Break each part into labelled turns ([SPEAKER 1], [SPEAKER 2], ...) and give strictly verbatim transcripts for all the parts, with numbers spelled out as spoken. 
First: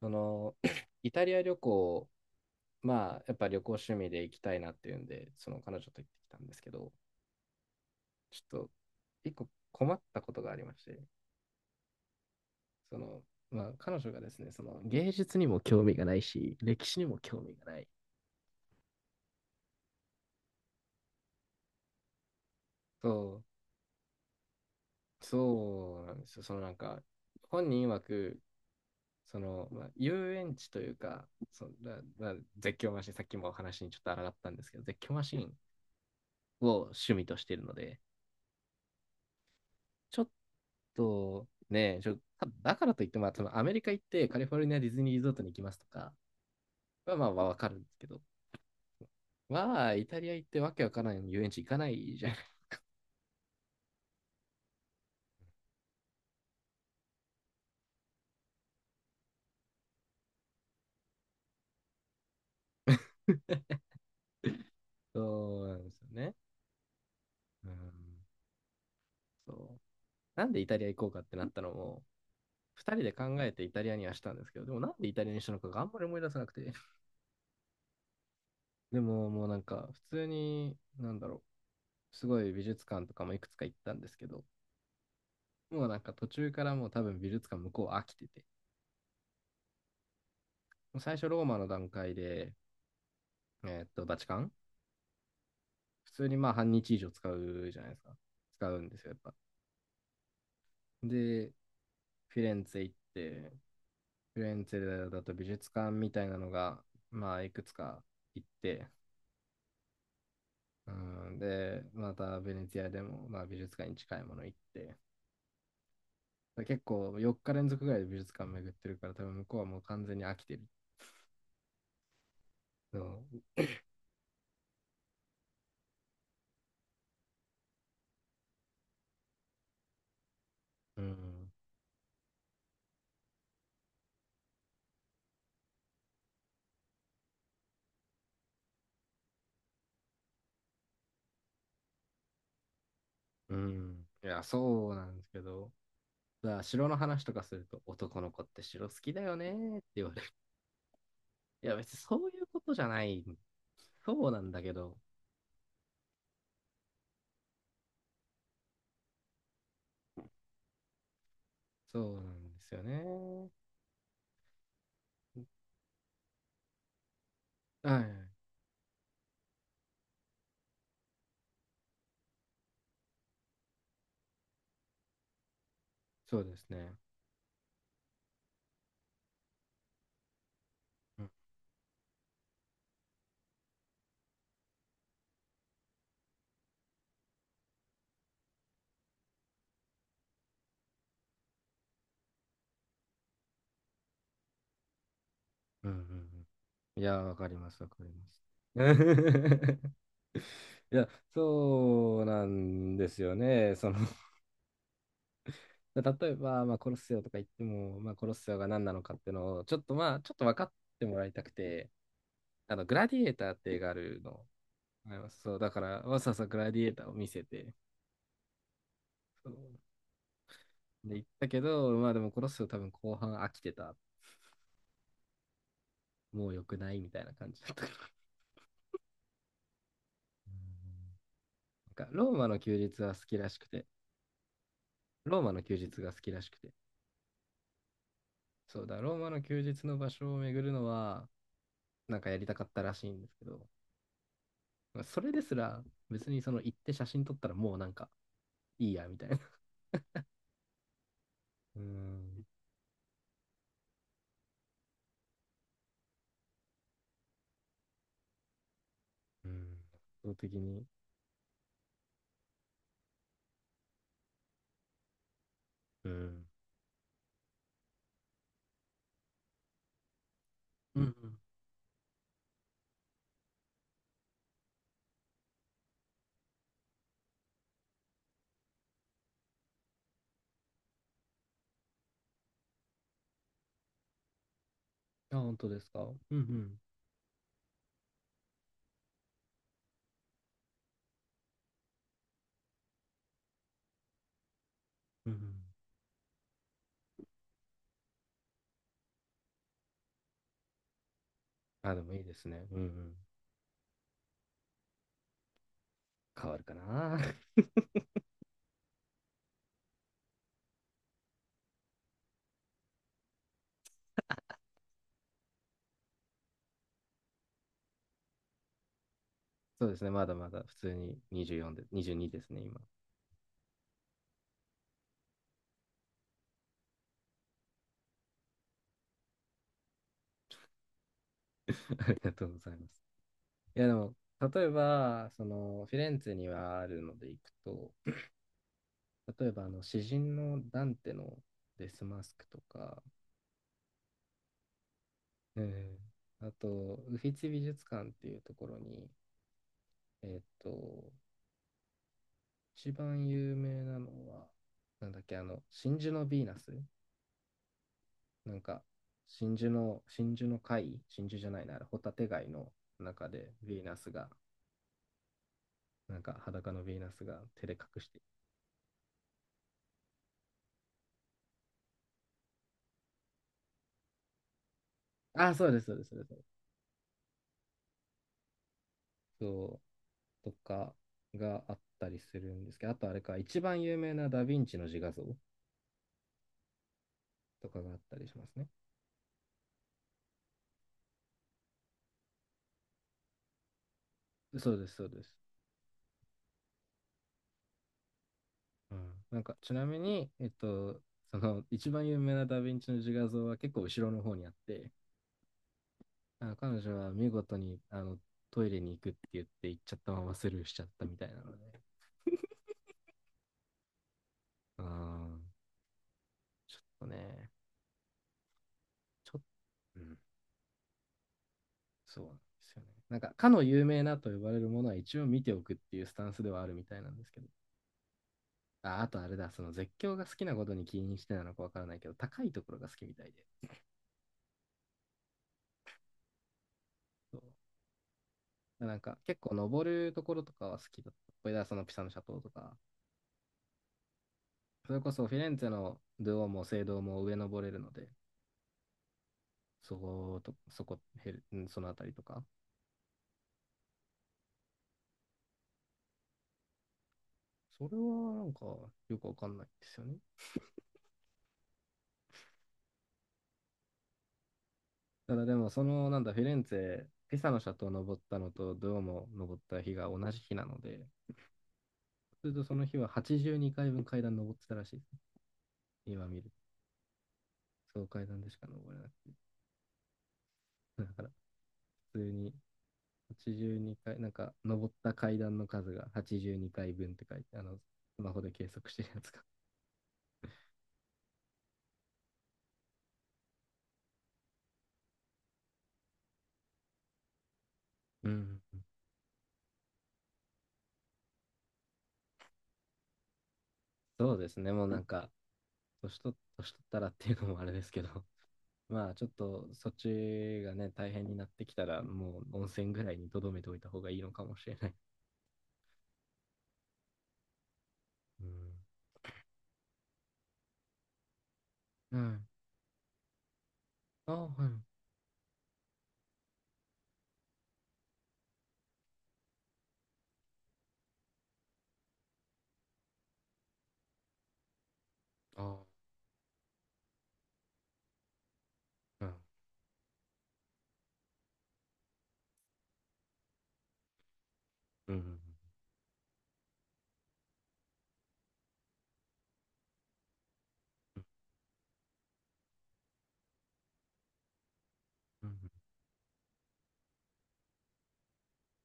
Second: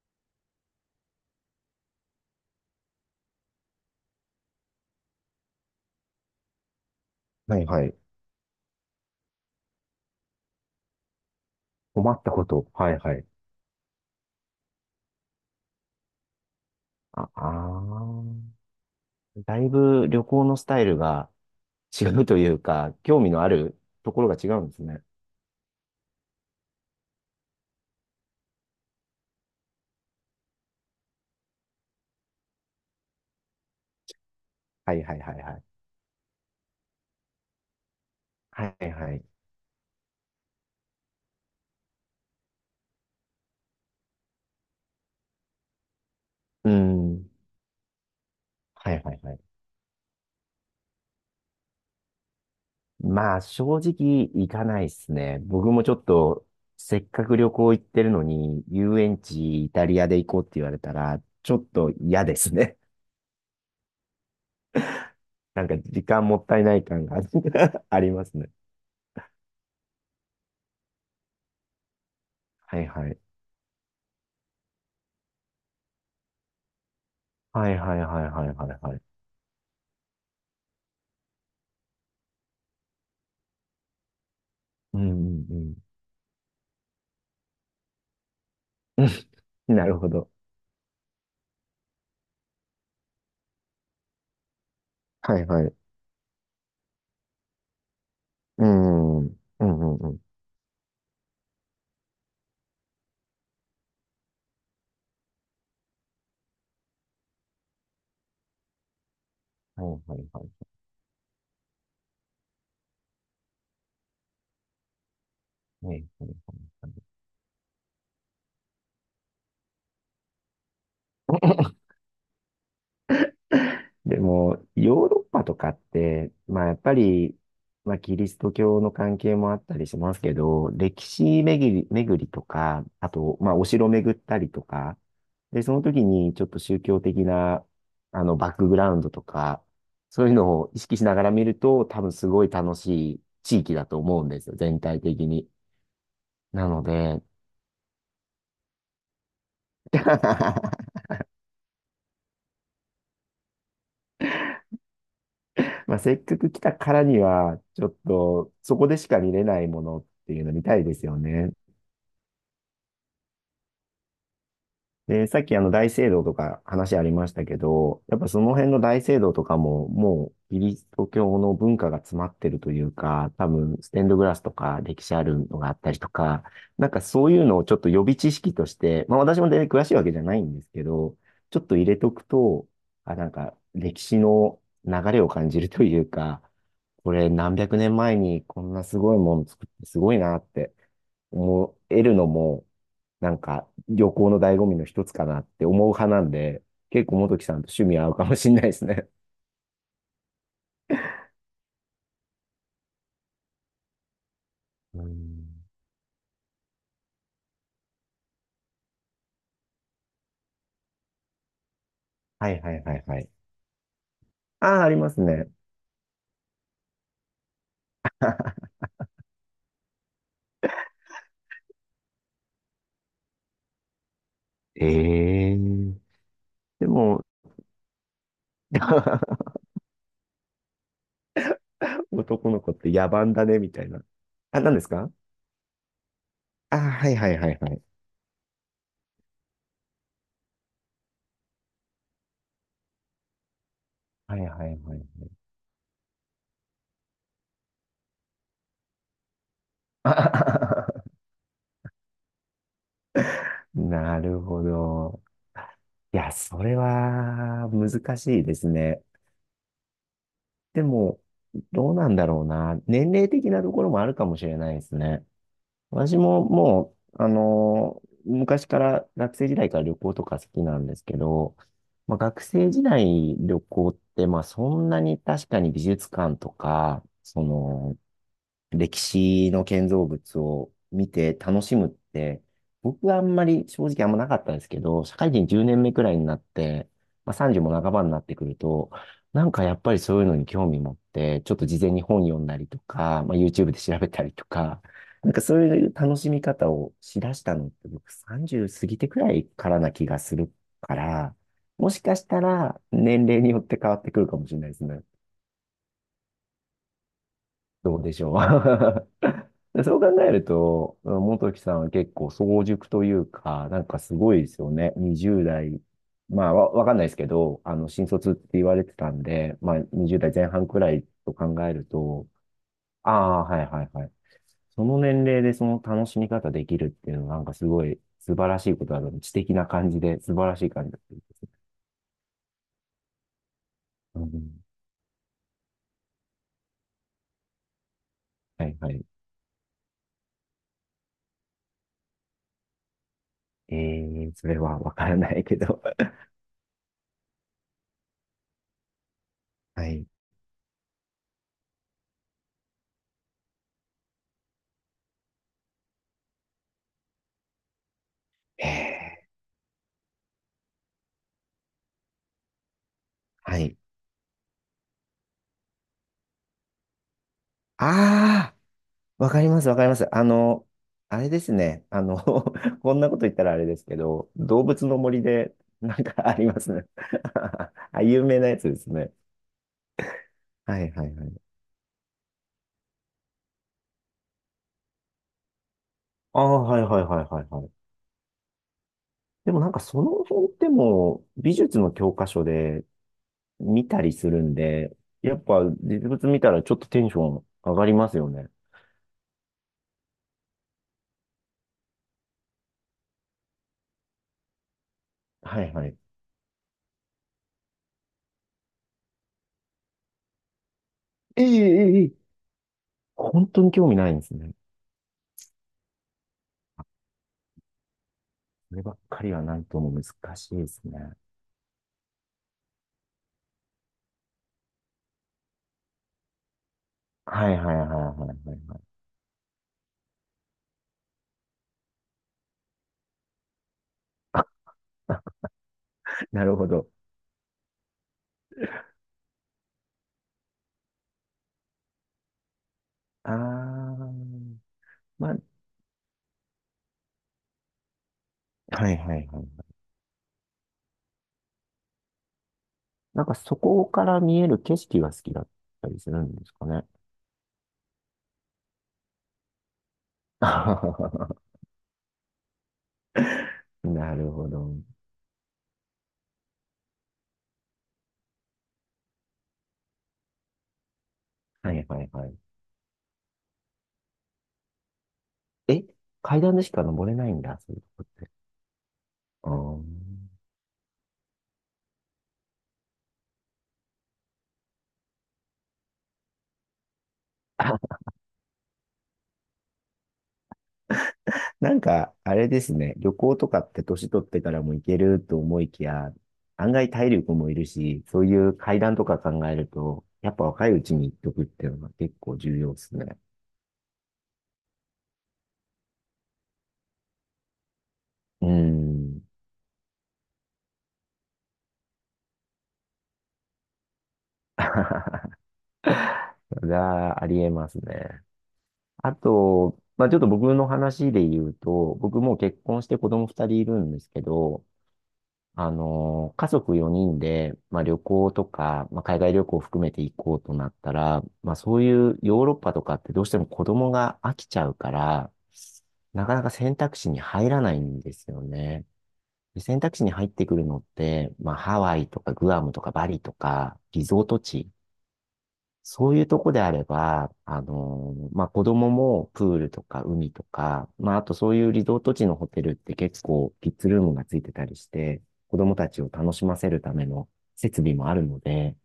[SPEAKER 1] その イタリア旅行、まあ、やっぱ旅行趣味で行きたいなっていうんで、その彼女と行ってきたんですけど、
[SPEAKER 2] はいはい。
[SPEAKER 1] ちょっと一個困ったことがありまして、
[SPEAKER 2] 困ったこと。は
[SPEAKER 1] そ
[SPEAKER 2] いは
[SPEAKER 1] の、
[SPEAKER 2] い。
[SPEAKER 1] まあ、彼女がですね、その芸術にも興味がないし、歴史にも
[SPEAKER 2] あ、
[SPEAKER 1] 興味がない。
[SPEAKER 2] あーだいぶ旅行のスタイルが違うというか、興味
[SPEAKER 1] そ
[SPEAKER 2] のあるところが違うんですね。
[SPEAKER 1] う、そうなんですよ。そのなんか、本人曰く、その、まあ、遊園地というか、そのなな絶叫マシン、さっきもお話にちょっと抗ったんですけど、
[SPEAKER 2] は
[SPEAKER 1] 絶
[SPEAKER 2] い
[SPEAKER 1] 叫
[SPEAKER 2] はい
[SPEAKER 1] マ
[SPEAKER 2] は
[SPEAKER 1] シ
[SPEAKER 2] いは
[SPEAKER 1] ン
[SPEAKER 2] い。
[SPEAKER 1] を趣味としているので、
[SPEAKER 2] はいはい。
[SPEAKER 1] ちょっと、ね、ちょだからといっても、そのアメリカ行ってカリフォルニアディズニーリゾートに行きますとか
[SPEAKER 2] う
[SPEAKER 1] は、ま
[SPEAKER 2] ん。
[SPEAKER 1] あ、まわかるんですけど、
[SPEAKER 2] はいはいはい。
[SPEAKER 1] まあ、イタリア行ってわけわからない遊園地行かないじゃん。
[SPEAKER 2] まあ、正直行かないですね。僕もちょっと、せっかく旅行行ってるのに、遊園地イタリアで行こうって言われたら、ちょっと嫌ですね。な
[SPEAKER 1] そう
[SPEAKER 2] ん
[SPEAKER 1] な
[SPEAKER 2] か
[SPEAKER 1] んです
[SPEAKER 2] 時
[SPEAKER 1] よ
[SPEAKER 2] 間
[SPEAKER 1] ね。
[SPEAKER 2] もったいない感が
[SPEAKER 1] うん、
[SPEAKER 2] ありますね。
[SPEAKER 1] そう。なんでイタリア行こうかってなったのも、
[SPEAKER 2] はい
[SPEAKER 1] ふたり
[SPEAKER 2] は
[SPEAKER 1] で
[SPEAKER 2] い。
[SPEAKER 1] 考えてイタリアにはしたんですけど、でもなんでイタリアにしたのかがあんまり思い出せなくて。
[SPEAKER 2] はいはいはいはいはいは
[SPEAKER 1] で
[SPEAKER 2] い。
[SPEAKER 1] ももうなんか普通に、なんだろう、すごい美術館とかもいくつか行ったんですけど、
[SPEAKER 2] うんうんうん。
[SPEAKER 1] もうなんか途中からもう多分美術館向こう飽きてて、
[SPEAKER 2] なるほど。
[SPEAKER 1] もう最初ローマの段階でえーっと、バチカン
[SPEAKER 2] はいはい。
[SPEAKER 1] 普通にまあ半日以上使うじゃないですか。
[SPEAKER 2] う
[SPEAKER 1] 使うんですよ、やっ
[SPEAKER 2] ん。うん
[SPEAKER 1] ぱ。
[SPEAKER 2] うんうん。
[SPEAKER 1] で、フィレンツェ行って、フィレンツェだと美術館みたいなのが、まあ、いくつか行って、
[SPEAKER 2] はいはいはい。
[SPEAKER 1] うん、で、またベネツィアでも、まあ、美術館に近いもの行って、
[SPEAKER 2] はいはい
[SPEAKER 1] 結
[SPEAKER 2] はい。
[SPEAKER 1] 構よっか連続ぐらいで美術館巡ってるから、多分向こうはもう完全に飽きてる。う
[SPEAKER 2] でも、ヨーロッパとかって、まあやっぱり、まあキリスト教の関係もあったりしますけど、歴
[SPEAKER 1] ん、
[SPEAKER 2] 史巡り、巡りとか、あと、まあお城巡ったりとか、で、その時にちょっと宗教的な、あの、バックグラウンドとか、そういうのを意識しながら見ると、多分すごい楽しい
[SPEAKER 1] う
[SPEAKER 2] 地域だと
[SPEAKER 1] ん。
[SPEAKER 2] 思う
[SPEAKER 1] い
[SPEAKER 2] んで
[SPEAKER 1] や、
[SPEAKER 2] すよ、全
[SPEAKER 1] そう
[SPEAKER 2] 体
[SPEAKER 1] なんで
[SPEAKER 2] 的
[SPEAKER 1] すけ
[SPEAKER 2] に。
[SPEAKER 1] ど、だから
[SPEAKER 2] なの
[SPEAKER 1] 城の
[SPEAKER 2] で、
[SPEAKER 1] 話とかすると、男の子って城好きだよねって言われ いや、別にそういうことじゃない。そうなんだけど、
[SPEAKER 2] まあ、せっかく来たからには、ちょっと、そこでしか見れないものっていうの見たいですよね。
[SPEAKER 1] そうなんですよね。
[SPEAKER 2] で、さっきあの大聖堂とか話ありましたけ
[SPEAKER 1] は
[SPEAKER 2] ど、やっぱ
[SPEAKER 1] い、
[SPEAKER 2] その辺の大聖堂とかももうキリスト教の文化が詰まってるというか、多分ステンドグラスとか歴史あるのがあったりと
[SPEAKER 1] そう
[SPEAKER 2] か、
[SPEAKER 1] です
[SPEAKER 2] なん
[SPEAKER 1] ね。
[SPEAKER 2] かそういうのをちょっと予備知識として、まあ私も全然詳しいわけじゃないんですけど、
[SPEAKER 1] うん
[SPEAKER 2] ちょっと入れとくと、あ、なんか歴史の流れを感じるというか、これ何百年前にこんなすごいもの作ってすごいなって思えるのも、なんか旅行の醍醐味の一つかなって思
[SPEAKER 1] う
[SPEAKER 2] う
[SPEAKER 1] んう
[SPEAKER 2] 派なん
[SPEAKER 1] ん
[SPEAKER 2] で、
[SPEAKER 1] うん。い
[SPEAKER 2] 結構
[SPEAKER 1] や、わ
[SPEAKER 2] 元木
[SPEAKER 1] か
[SPEAKER 2] さ
[SPEAKER 1] り
[SPEAKER 2] んと
[SPEAKER 1] ます、
[SPEAKER 2] 趣
[SPEAKER 1] わか
[SPEAKER 2] 味合
[SPEAKER 1] り
[SPEAKER 2] うか
[SPEAKER 1] ま
[SPEAKER 2] も
[SPEAKER 1] す。
[SPEAKER 2] しれないですね。
[SPEAKER 1] いや、そうなんですよね。その
[SPEAKER 2] うん。
[SPEAKER 1] 例えば、まあ、コロッセオとか言っても、まあ、コロッセオが何なのかっていうのを、ちょっとまあ、ちょっと分かってもらいたくて、
[SPEAKER 2] はいは
[SPEAKER 1] あ
[SPEAKER 2] い
[SPEAKER 1] の、グ
[SPEAKER 2] はい
[SPEAKER 1] ラデ
[SPEAKER 2] は
[SPEAKER 1] ィエ
[SPEAKER 2] い。
[SPEAKER 1] ーターって映画あるの、
[SPEAKER 2] ああ、ありま
[SPEAKER 1] あり
[SPEAKER 2] す
[SPEAKER 1] ます。
[SPEAKER 2] ね。
[SPEAKER 1] そう、だから、わざわざグラディエーターを見せて、そうで、言ったけど、まあでもこの人多分後半飽きてた。
[SPEAKER 2] ええ。
[SPEAKER 1] もう良く
[SPEAKER 2] で
[SPEAKER 1] ないみた
[SPEAKER 2] も、
[SPEAKER 1] いな感じだったから。なんかローマ
[SPEAKER 2] 男
[SPEAKER 1] の
[SPEAKER 2] の子っ
[SPEAKER 1] 休
[SPEAKER 2] て
[SPEAKER 1] 日
[SPEAKER 2] 野
[SPEAKER 1] は好
[SPEAKER 2] 蛮
[SPEAKER 1] き
[SPEAKER 2] だ
[SPEAKER 1] らし
[SPEAKER 2] ね、
[SPEAKER 1] く
[SPEAKER 2] みた
[SPEAKER 1] て、
[SPEAKER 2] いな。あ、何ですか。
[SPEAKER 1] ローマの休日が好きらしくて、
[SPEAKER 2] ああ、はいはいはいはい。
[SPEAKER 1] そうだ、ローマの休日の場所を巡るのは、なんかやりたかったらしいんですけど、
[SPEAKER 2] はいはいはいは
[SPEAKER 1] ま
[SPEAKER 2] い。
[SPEAKER 1] あそれですら別にその行って写真撮ったらもうなんかいいやみたいな。
[SPEAKER 2] あはははは
[SPEAKER 1] うーん。
[SPEAKER 2] なるほど。いや、それは難しいですね。
[SPEAKER 1] うん。圧倒的
[SPEAKER 2] で
[SPEAKER 1] に。
[SPEAKER 2] も、どうなんだろうな。年齢的なところもあるかもしれないですね。
[SPEAKER 1] う
[SPEAKER 2] 私も
[SPEAKER 1] ん。
[SPEAKER 2] もう、あのー昔から学生時代から旅行とか好きなんで
[SPEAKER 1] う
[SPEAKER 2] す
[SPEAKER 1] んう
[SPEAKER 2] け
[SPEAKER 1] ん。
[SPEAKER 2] ど、まあ、学生時代旅行って、まあそんなに確かに美術館とか、その、歴史の建造物を見て楽しむって、僕はあんまり正直あんまなかったんですけど、社会
[SPEAKER 1] あ、
[SPEAKER 2] 人
[SPEAKER 1] 本
[SPEAKER 2] 10
[SPEAKER 1] 当
[SPEAKER 2] 年
[SPEAKER 1] です
[SPEAKER 2] 目
[SPEAKER 1] か。
[SPEAKER 2] くらいにな
[SPEAKER 1] うんう
[SPEAKER 2] っ
[SPEAKER 1] ん。
[SPEAKER 2] て、まあ、さんじゅうも半ばになってくると、なんかやっぱりそういうのに興味持って、ちょっと事前に本読んだりとか、まあ、YouTube で調べたりとか、
[SPEAKER 1] う
[SPEAKER 2] な
[SPEAKER 1] ん
[SPEAKER 2] ん
[SPEAKER 1] う
[SPEAKER 2] か
[SPEAKER 1] ん。
[SPEAKER 2] そういう楽しみ方をしだしたのって僕さんじゅう過ぎてくらいからな気がするから、も
[SPEAKER 1] あ、で
[SPEAKER 2] し
[SPEAKER 1] も
[SPEAKER 2] か
[SPEAKER 1] いい
[SPEAKER 2] し
[SPEAKER 1] で
[SPEAKER 2] た
[SPEAKER 1] すね。うん
[SPEAKER 2] ら
[SPEAKER 1] うん。
[SPEAKER 2] 年齢によって変わってくるかもしれないですね。
[SPEAKER 1] 変わるかな。
[SPEAKER 2] どうでしょう。でそう考えると、元木さんは結構早熟というか、なんかすごいですよね。にじゅうだい代。まあ、わ、わかんないですけど、あの、新卒って言われてたんで、まあ、
[SPEAKER 1] そうですね、まだま
[SPEAKER 2] にじゅうだいぜんはん代前
[SPEAKER 1] だ
[SPEAKER 2] 半
[SPEAKER 1] 普
[SPEAKER 2] くら
[SPEAKER 1] 通
[SPEAKER 2] い
[SPEAKER 1] に
[SPEAKER 2] と考え
[SPEAKER 1] にじゅうよんで、
[SPEAKER 2] ると、
[SPEAKER 1] にじゅうにですね、今。
[SPEAKER 2] ああ、はいはいはい。その年齢でその楽しみ方できるっていうのは、なんかすごい素晴らしいことだと、知的な感じで、素晴らしい感じだと思います。
[SPEAKER 1] ありがとうございます。いや、でも、
[SPEAKER 2] うん、
[SPEAKER 1] 例えば、その、フィレンツェにはあるので行くと、
[SPEAKER 2] はいはい。
[SPEAKER 1] 例えば、あの、詩人のダンテのデスマスクとか、
[SPEAKER 2] えー、それはわからないけど。
[SPEAKER 1] え ーあと、ウフィツィ美術館っていうところに、
[SPEAKER 2] はい。
[SPEAKER 1] えーっと、一番有名なのは、なんだっけ、あの、真珠のヴィーナスなんか、
[SPEAKER 2] え
[SPEAKER 1] 真珠の、真珠の貝真珠じゃないな、あれホタテ貝の中
[SPEAKER 2] ー、
[SPEAKER 1] で
[SPEAKER 2] は
[SPEAKER 1] ヴ
[SPEAKER 2] い。
[SPEAKER 1] ィーナスがなんか裸のヴィーナスが手で隠して、
[SPEAKER 2] ああ。わかります、わかります。あの、あれですね。あの、こんなこと言ったらあれですけど、動物の森
[SPEAKER 1] あ、
[SPEAKER 2] で、
[SPEAKER 1] そうです、そう
[SPEAKER 2] な
[SPEAKER 1] で
[SPEAKER 2] ん
[SPEAKER 1] す、
[SPEAKER 2] か
[SPEAKER 1] そうで
[SPEAKER 2] あ
[SPEAKER 1] す。
[SPEAKER 2] りますね。あ、有名なやつですね。
[SPEAKER 1] そう、と
[SPEAKER 2] はい
[SPEAKER 1] か
[SPEAKER 2] はいはい。
[SPEAKER 1] があったりするんですけど、あとあれか、一番有名なダヴィンチの自画像
[SPEAKER 2] ああ、はいはいはいはいは
[SPEAKER 1] と
[SPEAKER 2] い。
[SPEAKER 1] かがあったりしますね。
[SPEAKER 2] でもなんかその辺ってもう美術の教科書で見たりするん
[SPEAKER 1] そうです、
[SPEAKER 2] で、
[SPEAKER 1] そうです。
[SPEAKER 2] やっぱ実物見たらちょっとテンション上がりますよね。
[SPEAKER 1] うん、なんかちなみに、えっと、その一番有名なダ・ヴィンチの自画像は結構後ろの方にあって、
[SPEAKER 2] はいはい。
[SPEAKER 1] あの彼女は見事にあのトイレに行くって言って行っちゃったままスルーしちゃったみたいな
[SPEAKER 2] ええ
[SPEAKER 1] の
[SPEAKER 2] え
[SPEAKER 1] で、
[SPEAKER 2] えええ本当に興味ないんですね。
[SPEAKER 1] あーちょっとね、
[SPEAKER 2] こればっか
[SPEAKER 1] ち
[SPEAKER 2] り
[SPEAKER 1] ょっ
[SPEAKER 2] はなんとも
[SPEAKER 1] と、うん、
[SPEAKER 2] 難しいですね。
[SPEAKER 1] そうなんですよね。なんか、かの有名なと呼ばれるものは一応見ておくっていうスタンスではあるみたいなんですけど。
[SPEAKER 2] はいはいはいはいはいはい。
[SPEAKER 1] あ、あとあれだ、その絶叫が好きなことに起因してなのかわからないけど、高いところが好きみたいで。
[SPEAKER 2] なるほど。
[SPEAKER 1] そうなんか、結構登るところとかは好きだった。これだ、そのピサの斜塔とか。
[SPEAKER 2] ああ、
[SPEAKER 1] それこそ
[SPEAKER 2] ま
[SPEAKER 1] フ
[SPEAKER 2] あ、
[SPEAKER 1] ィレンツェのドゥオも聖堂も上登れるので、
[SPEAKER 2] はいはいはい。
[SPEAKER 1] そこと、そこ、ヘルそのあたりとか。
[SPEAKER 2] なんかそこから見える景色が好きだったりするんですかね。
[SPEAKER 1] それはなんかよくわかんないですよね。
[SPEAKER 2] なるほど。
[SPEAKER 1] ただでも、その、なんだ、フィレンツェ、ピサの斜塔登ったのと、ドゥオモ登った日が同じ日なので、
[SPEAKER 2] はいはいはい。
[SPEAKER 1] それとその日ははちじゅうにかいぶん階段登ってたらしいですね。
[SPEAKER 2] え、
[SPEAKER 1] 今
[SPEAKER 2] 階
[SPEAKER 1] 見る。
[SPEAKER 2] 段でしか登れないんだ、そういうと
[SPEAKER 1] そ
[SPEAKER 2] こっ
[SPEAKER 1] う階
[SPEAKER 2] て。
[SPEAKER 1] 段でしか登れない。
[SPEAKER 2] あー
[SPEAKER 1] だから、普通にはちじゅうにかい、なんか、登った階段の数がはちじゅうにかいぶんって書いて、あの、
[SPEAKER 2] あ、
[SPEAKER 1] スマホで計測してるやつが。
[SPEAKER 2] なんか、あれですね。旅行とかって年取ってからも行けると思いきや、案外体力もいるし、そう
[SPEAKER 1] う
[SPEAKER 2] いう
[SPEAKER 1] ん。
[SPEAKER 2] 階段とか考えると、やっぱ若いうちに行っとくっていうのが結構重要ですね。
[SPEAKER 1] そうですね、もうなんか、年取年取ったらっていうのもあれですけど、
[SPEAKER 2] うー
[SPEAKER 1] まあ
[SPEAKER 2] ん。
[SPEAKER 1] ちょっとそっちがね、大変になってきたら、もう温泉ぐらいにとどめておいた方がいいのかもしれない。
[SPEAKER 2] がありえますね。
[SPEAKER 1] うん。
[SPEAKER 2] あと、まあ、ちょっと僕の話で言うと、
[SPEAKER 1] う
[SPEAKER 2] 僕もう
[SPEAKER 1] ん。
[SPEAKER 2] 結婚して子供ふたりいるんですけ
[SPEAKER 1] あ、
[SPEAKER 2] ど、
[SPEAKER 1] はい。
[SPEAKER 2] あの、家族よにんで、まあ、旅行とか、まあ、海外旅行を含めて行こうとなったら、まあ、そういうヨーロッパとかってどうしても子供が飽きちゃうから、
[SPEAKER 1] あ
[SPEAKER 2] なかなか選択肢に入らないんですよね。
[SPEAKER 1] うん。
[SPEAKER 2] で選択肢に入ってくるのって、まあ、ハワイとかグアムとかバリとか、リゾート地、
[SPEAKER 1] うん。うん
[SPEAKER 2] そういうとこであれば、あのーまあ、子供もプールとか海とか、まあ、あとそういうリゾート地のホテルって結構キッズルームがついてたりして、
[SPEAKER 1] うんう
[SPEAKER 2] 子
[SPEAKER 1] ん
[SPEAKER 2] 供たちを楽しませるための設備もあるので、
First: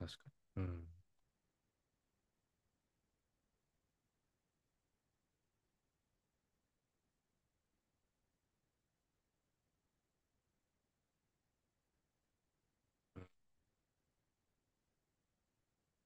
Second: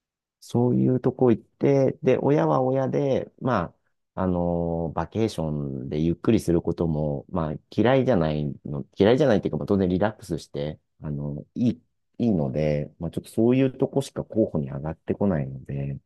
[SPEAKER 1] 確かに。う
[SPEAKER 2] そう
[SPEAKER 1] ん。
[SPEAKER 2] いうとこ行って、で、親は親で、まあ、あのーバケーションでゆっくりすることも、まあ、嫌いじゃないの、嫌いじゃないっていうか、まあ、当然リラックスして、あの、いい、いいので、まあ、ちょっとそういうとこしか候補に上がってこないので、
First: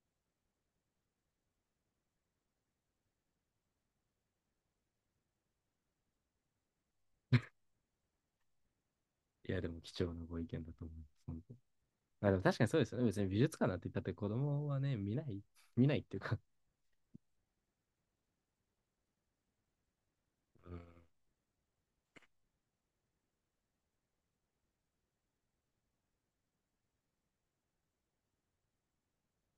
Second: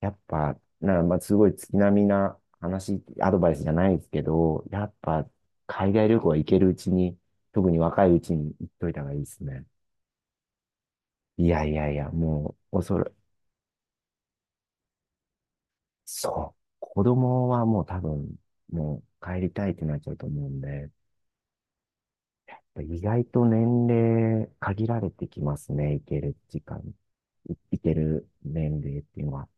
[SPEAKER 2] やっぱ、な、まあ、すごい月並みな話、アドバイスじゃないですけど、やっぱ、海外旅行は行けるうちに、特に若いうちに行っといた方がいいです
[SPEAKER 1] いや、
[SPEAKER 2] ね。
[SPEAKER 1] でも貴重なご意見だと思います。本
[SPEAKER 2] い
[SPEAKER 1] 当に
[SPEAKER 2] やいやいや、
[SPEAKER 1] まあでも
[SPEAKER 2] も
[SPEAKER 1] 確かに
[SPEAKER 2] う、
[SPEAKER 1] そうですよ
[SPEAKER 2] 恐
[SPEAKER 1] ね。
[SPEAKER 2] れ、
[SPEAKER 1] 別に美術館なんて言ったって子供はね、見ない、見ないっていうか。
[SPEAKER 2] そう。子供はもう多分、もう帰りたいってなっちゃうと思うん
[SPEAKER 1] うん。
[SPEAKER 2] で、意外と年齢限られてきますね、行ける時間、い行ける年齢っていうのは。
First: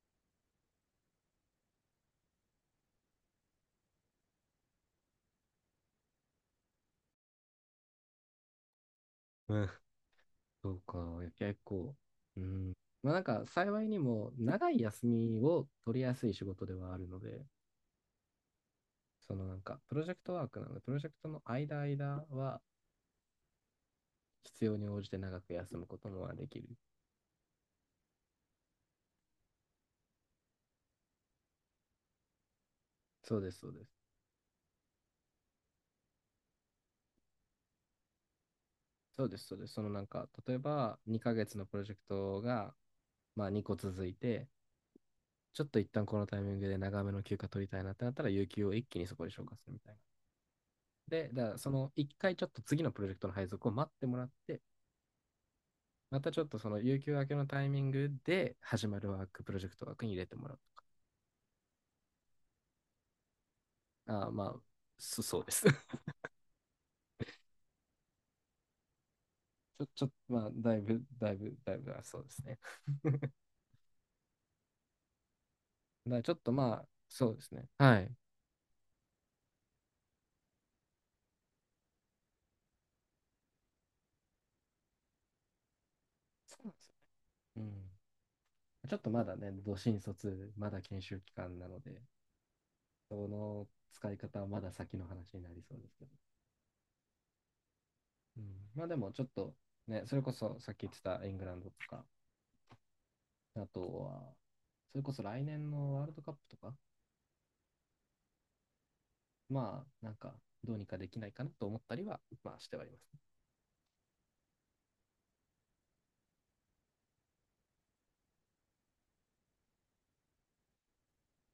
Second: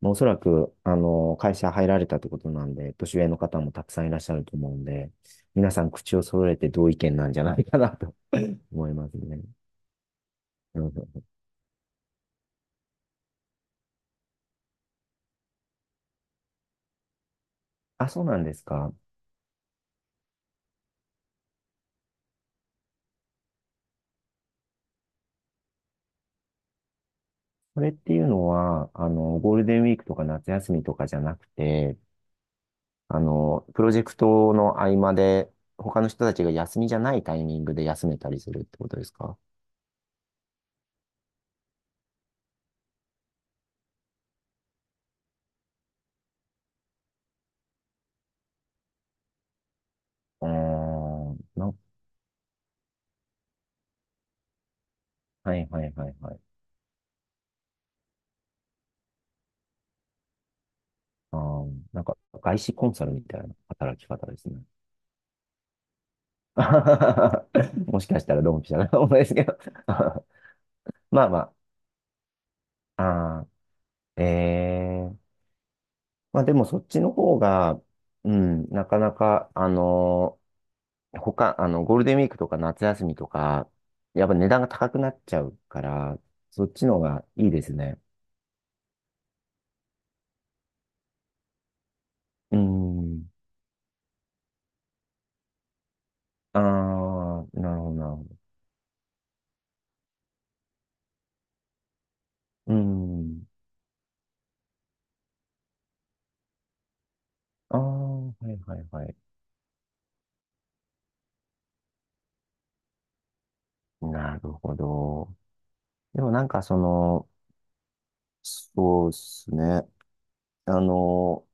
[SPEAKER 2] まあおそらく、あの、会社入られたってことなんで、年上の方もたくさんいらっしゃると思うんで、皆さん口を揃えて同意見なんじゃないかなと 思いますね。
[SPEAKER 1] うんそう
[SPEAKER 2] う
[SPEAKER 1] か。い
[SPEAKER 2] ん。
[SPEAKER 1] や結構。うん。まあなんか幸いにも長い休みを取りやすい仕事ではあるので、
[SPEAKER 2] あ、そうなんですか。
[SPEAKER 1] そのなんかプロジェクトワークなので、プロジェクトの間間は必要に応じて長く休むこともできる。
[SPEAKER 2] これっていうのは、あの、ゴールデンウィークとか夏休みとかじゃなくて、あ
[SPEAKER 1] そうです、
[SPEAKER 2] の、
[SPEAKER 1] そう
[SPEAKER 2] プ
[SPEAKER 1] で
[SPEAKER 2] ロジェ
[SPEAKER 1] す。
[SPEAKER 2] クトの合間で、他の人たちが休みじゃないタイミングで休めたりするってことです
[SPEAKER 1] そうで
[SPEAKER 2] か。
[SPEAKER 1] す、そうです。そのなんか、例えばにかげつのプロジェクトが、まあ、にこ続いて、ちょっと一旦このタイミングで長めの休暇取りたいなってなったら、有給を一気にそこで消化するみたいな。
[SPEAKER 2] うー
[SPEAKER 1] で、
[SPEAKER 2] ん、
[SPEAKER 1] だからそ
[SPEAKER 2] な、
[SPEAKER 1] のいっかいちょっと次のプロジェクトの配属を待ってもらって、
[SPEAKER 2] はいはいはい
[SPEAKER 1] ま
[SPEAKER 2] は
[SPEAKER 1] たち
[SPEAKER 2] い。
[SPEAKER 1] ょっとその有給明けのタイミングで始まるワーク、プロジェクト枠に入れてもらうとか。
[SPEAKER 2] あー、なんか、外資コンサルみたいな働き方
[SPEAKER 1] あー
[SPEAKER 2] で
[SPEAKER 1] ま
[SPEAKER 2] す
[SPEAKER 1] あ、
[SPEAKER 2] ね。
[SPEAKER 1] そそうです。
[SPEAKER 2] もしかしたらドンピシャな かもですけど。
[SPEAKER 1] ちょ、ちょっと、まあ、だい ぶ、
[SPEAKER 2] まあ
[SPEAKER 1] だい
[SPEAKER 2] まあ。
[SPEAKER 1] ぶ、だいぶ、あそうですね。だか
[SPEAKER 2] あーえー
[SPEAKER 1] らちょっ
[SPEAKER 2] まあ
[SPEAKER 1] と
[SPEAKER 2] でも
[SPEAKER 1] ま
[SPEAKER 2] そっ
[SPEAKER 1] あ、
[SPEAKER 2] ちの
[SPEAKER 1] そう
[SPEAKER 2] 方
[SPEAKER 1] ですね。
[SPEAKER 2] が、
[SPEAKER 1] はい。
[SPEAKER 2] うん、なかなか、あのー他、あの、ゴールデンウィークとか夏休みとか、やっぱ値段が高くなっちゃうから、
[SPEAKER 1] そ
[SPEAKER 2] そ
[SPEAKER 1] うな
[SPEAKER 2] っ
[SPEAKER 1] んで
[SPEAKER 2] ち
[SPEAKER 1] すよ。
[SPEAKER 2] の方がいい
[SPEAKER 1] う
[SPEAKER 2] で
[SPEAKER 1] ん。
[SPEAKER 2] すね。
[SPEAKER 1] ちょっとまだね、ど新卒、まだ研修期間なので、
[SPEAKER 2] う
[SPEAKER 1] そ
[SPEAKER 2] ん。
[SPEAKER 1] の使い方はまだ先の話になりそうですけど。
[SPEAKER 2] ああ、なるほど、なるほど。
[SPEAKER 1] うん、まあでもちょっとね、それこそさっき言ってたイングランドとか、
[SPEAKER 2] うん。
[SPEAKER 1] あとは、それこそ来年のワールドカップとか、
[SPEAKER 2] ああ、はいはいはい。
[SPEAKER 1] まあなんかどうにかできないかなと思ったりは、まあしてはいます、ね
[SPEAKER 2] なるほど。でもなんかその、そうですね。あの、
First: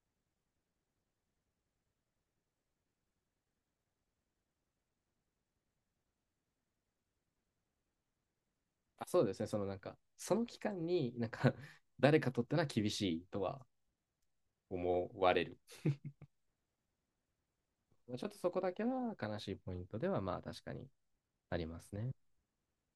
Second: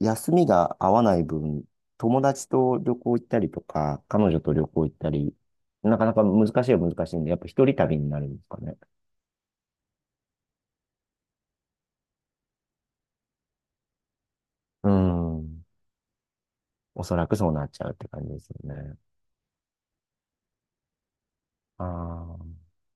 [SPEAKER 2] 休みが合わない分、友達と旅行行ったりとか、彼女と旅行行ったり、なかなか難しいは難しいんで、やっぱ一人旅になるんですかね。
[SPEAKER 1] あそうですね、そのなんか、その期間になんか 誰かとってのは厳しいとは
[SPEAKER 2] う
[SPEAKER 1] 思われる。
[SPEAKER 2] ん。おそらくそうなっちゃうって
[SPEAKER 1] ち
[SPEAKER 2] 感
[SPEAKER 1] ょ
[SPEAKER 2] じ
[SPEAKER 1] っと
[SPEAKER 2] です
[SPEAKER 1] そ
[SPEAKER 2] よ
[SPEAKER 1] こだけ
[SPEAKER 2] ね。
[SPEAKER 1] は悲しいポイントではまあ確かにありますね。
[SPEAKER 2] ああ。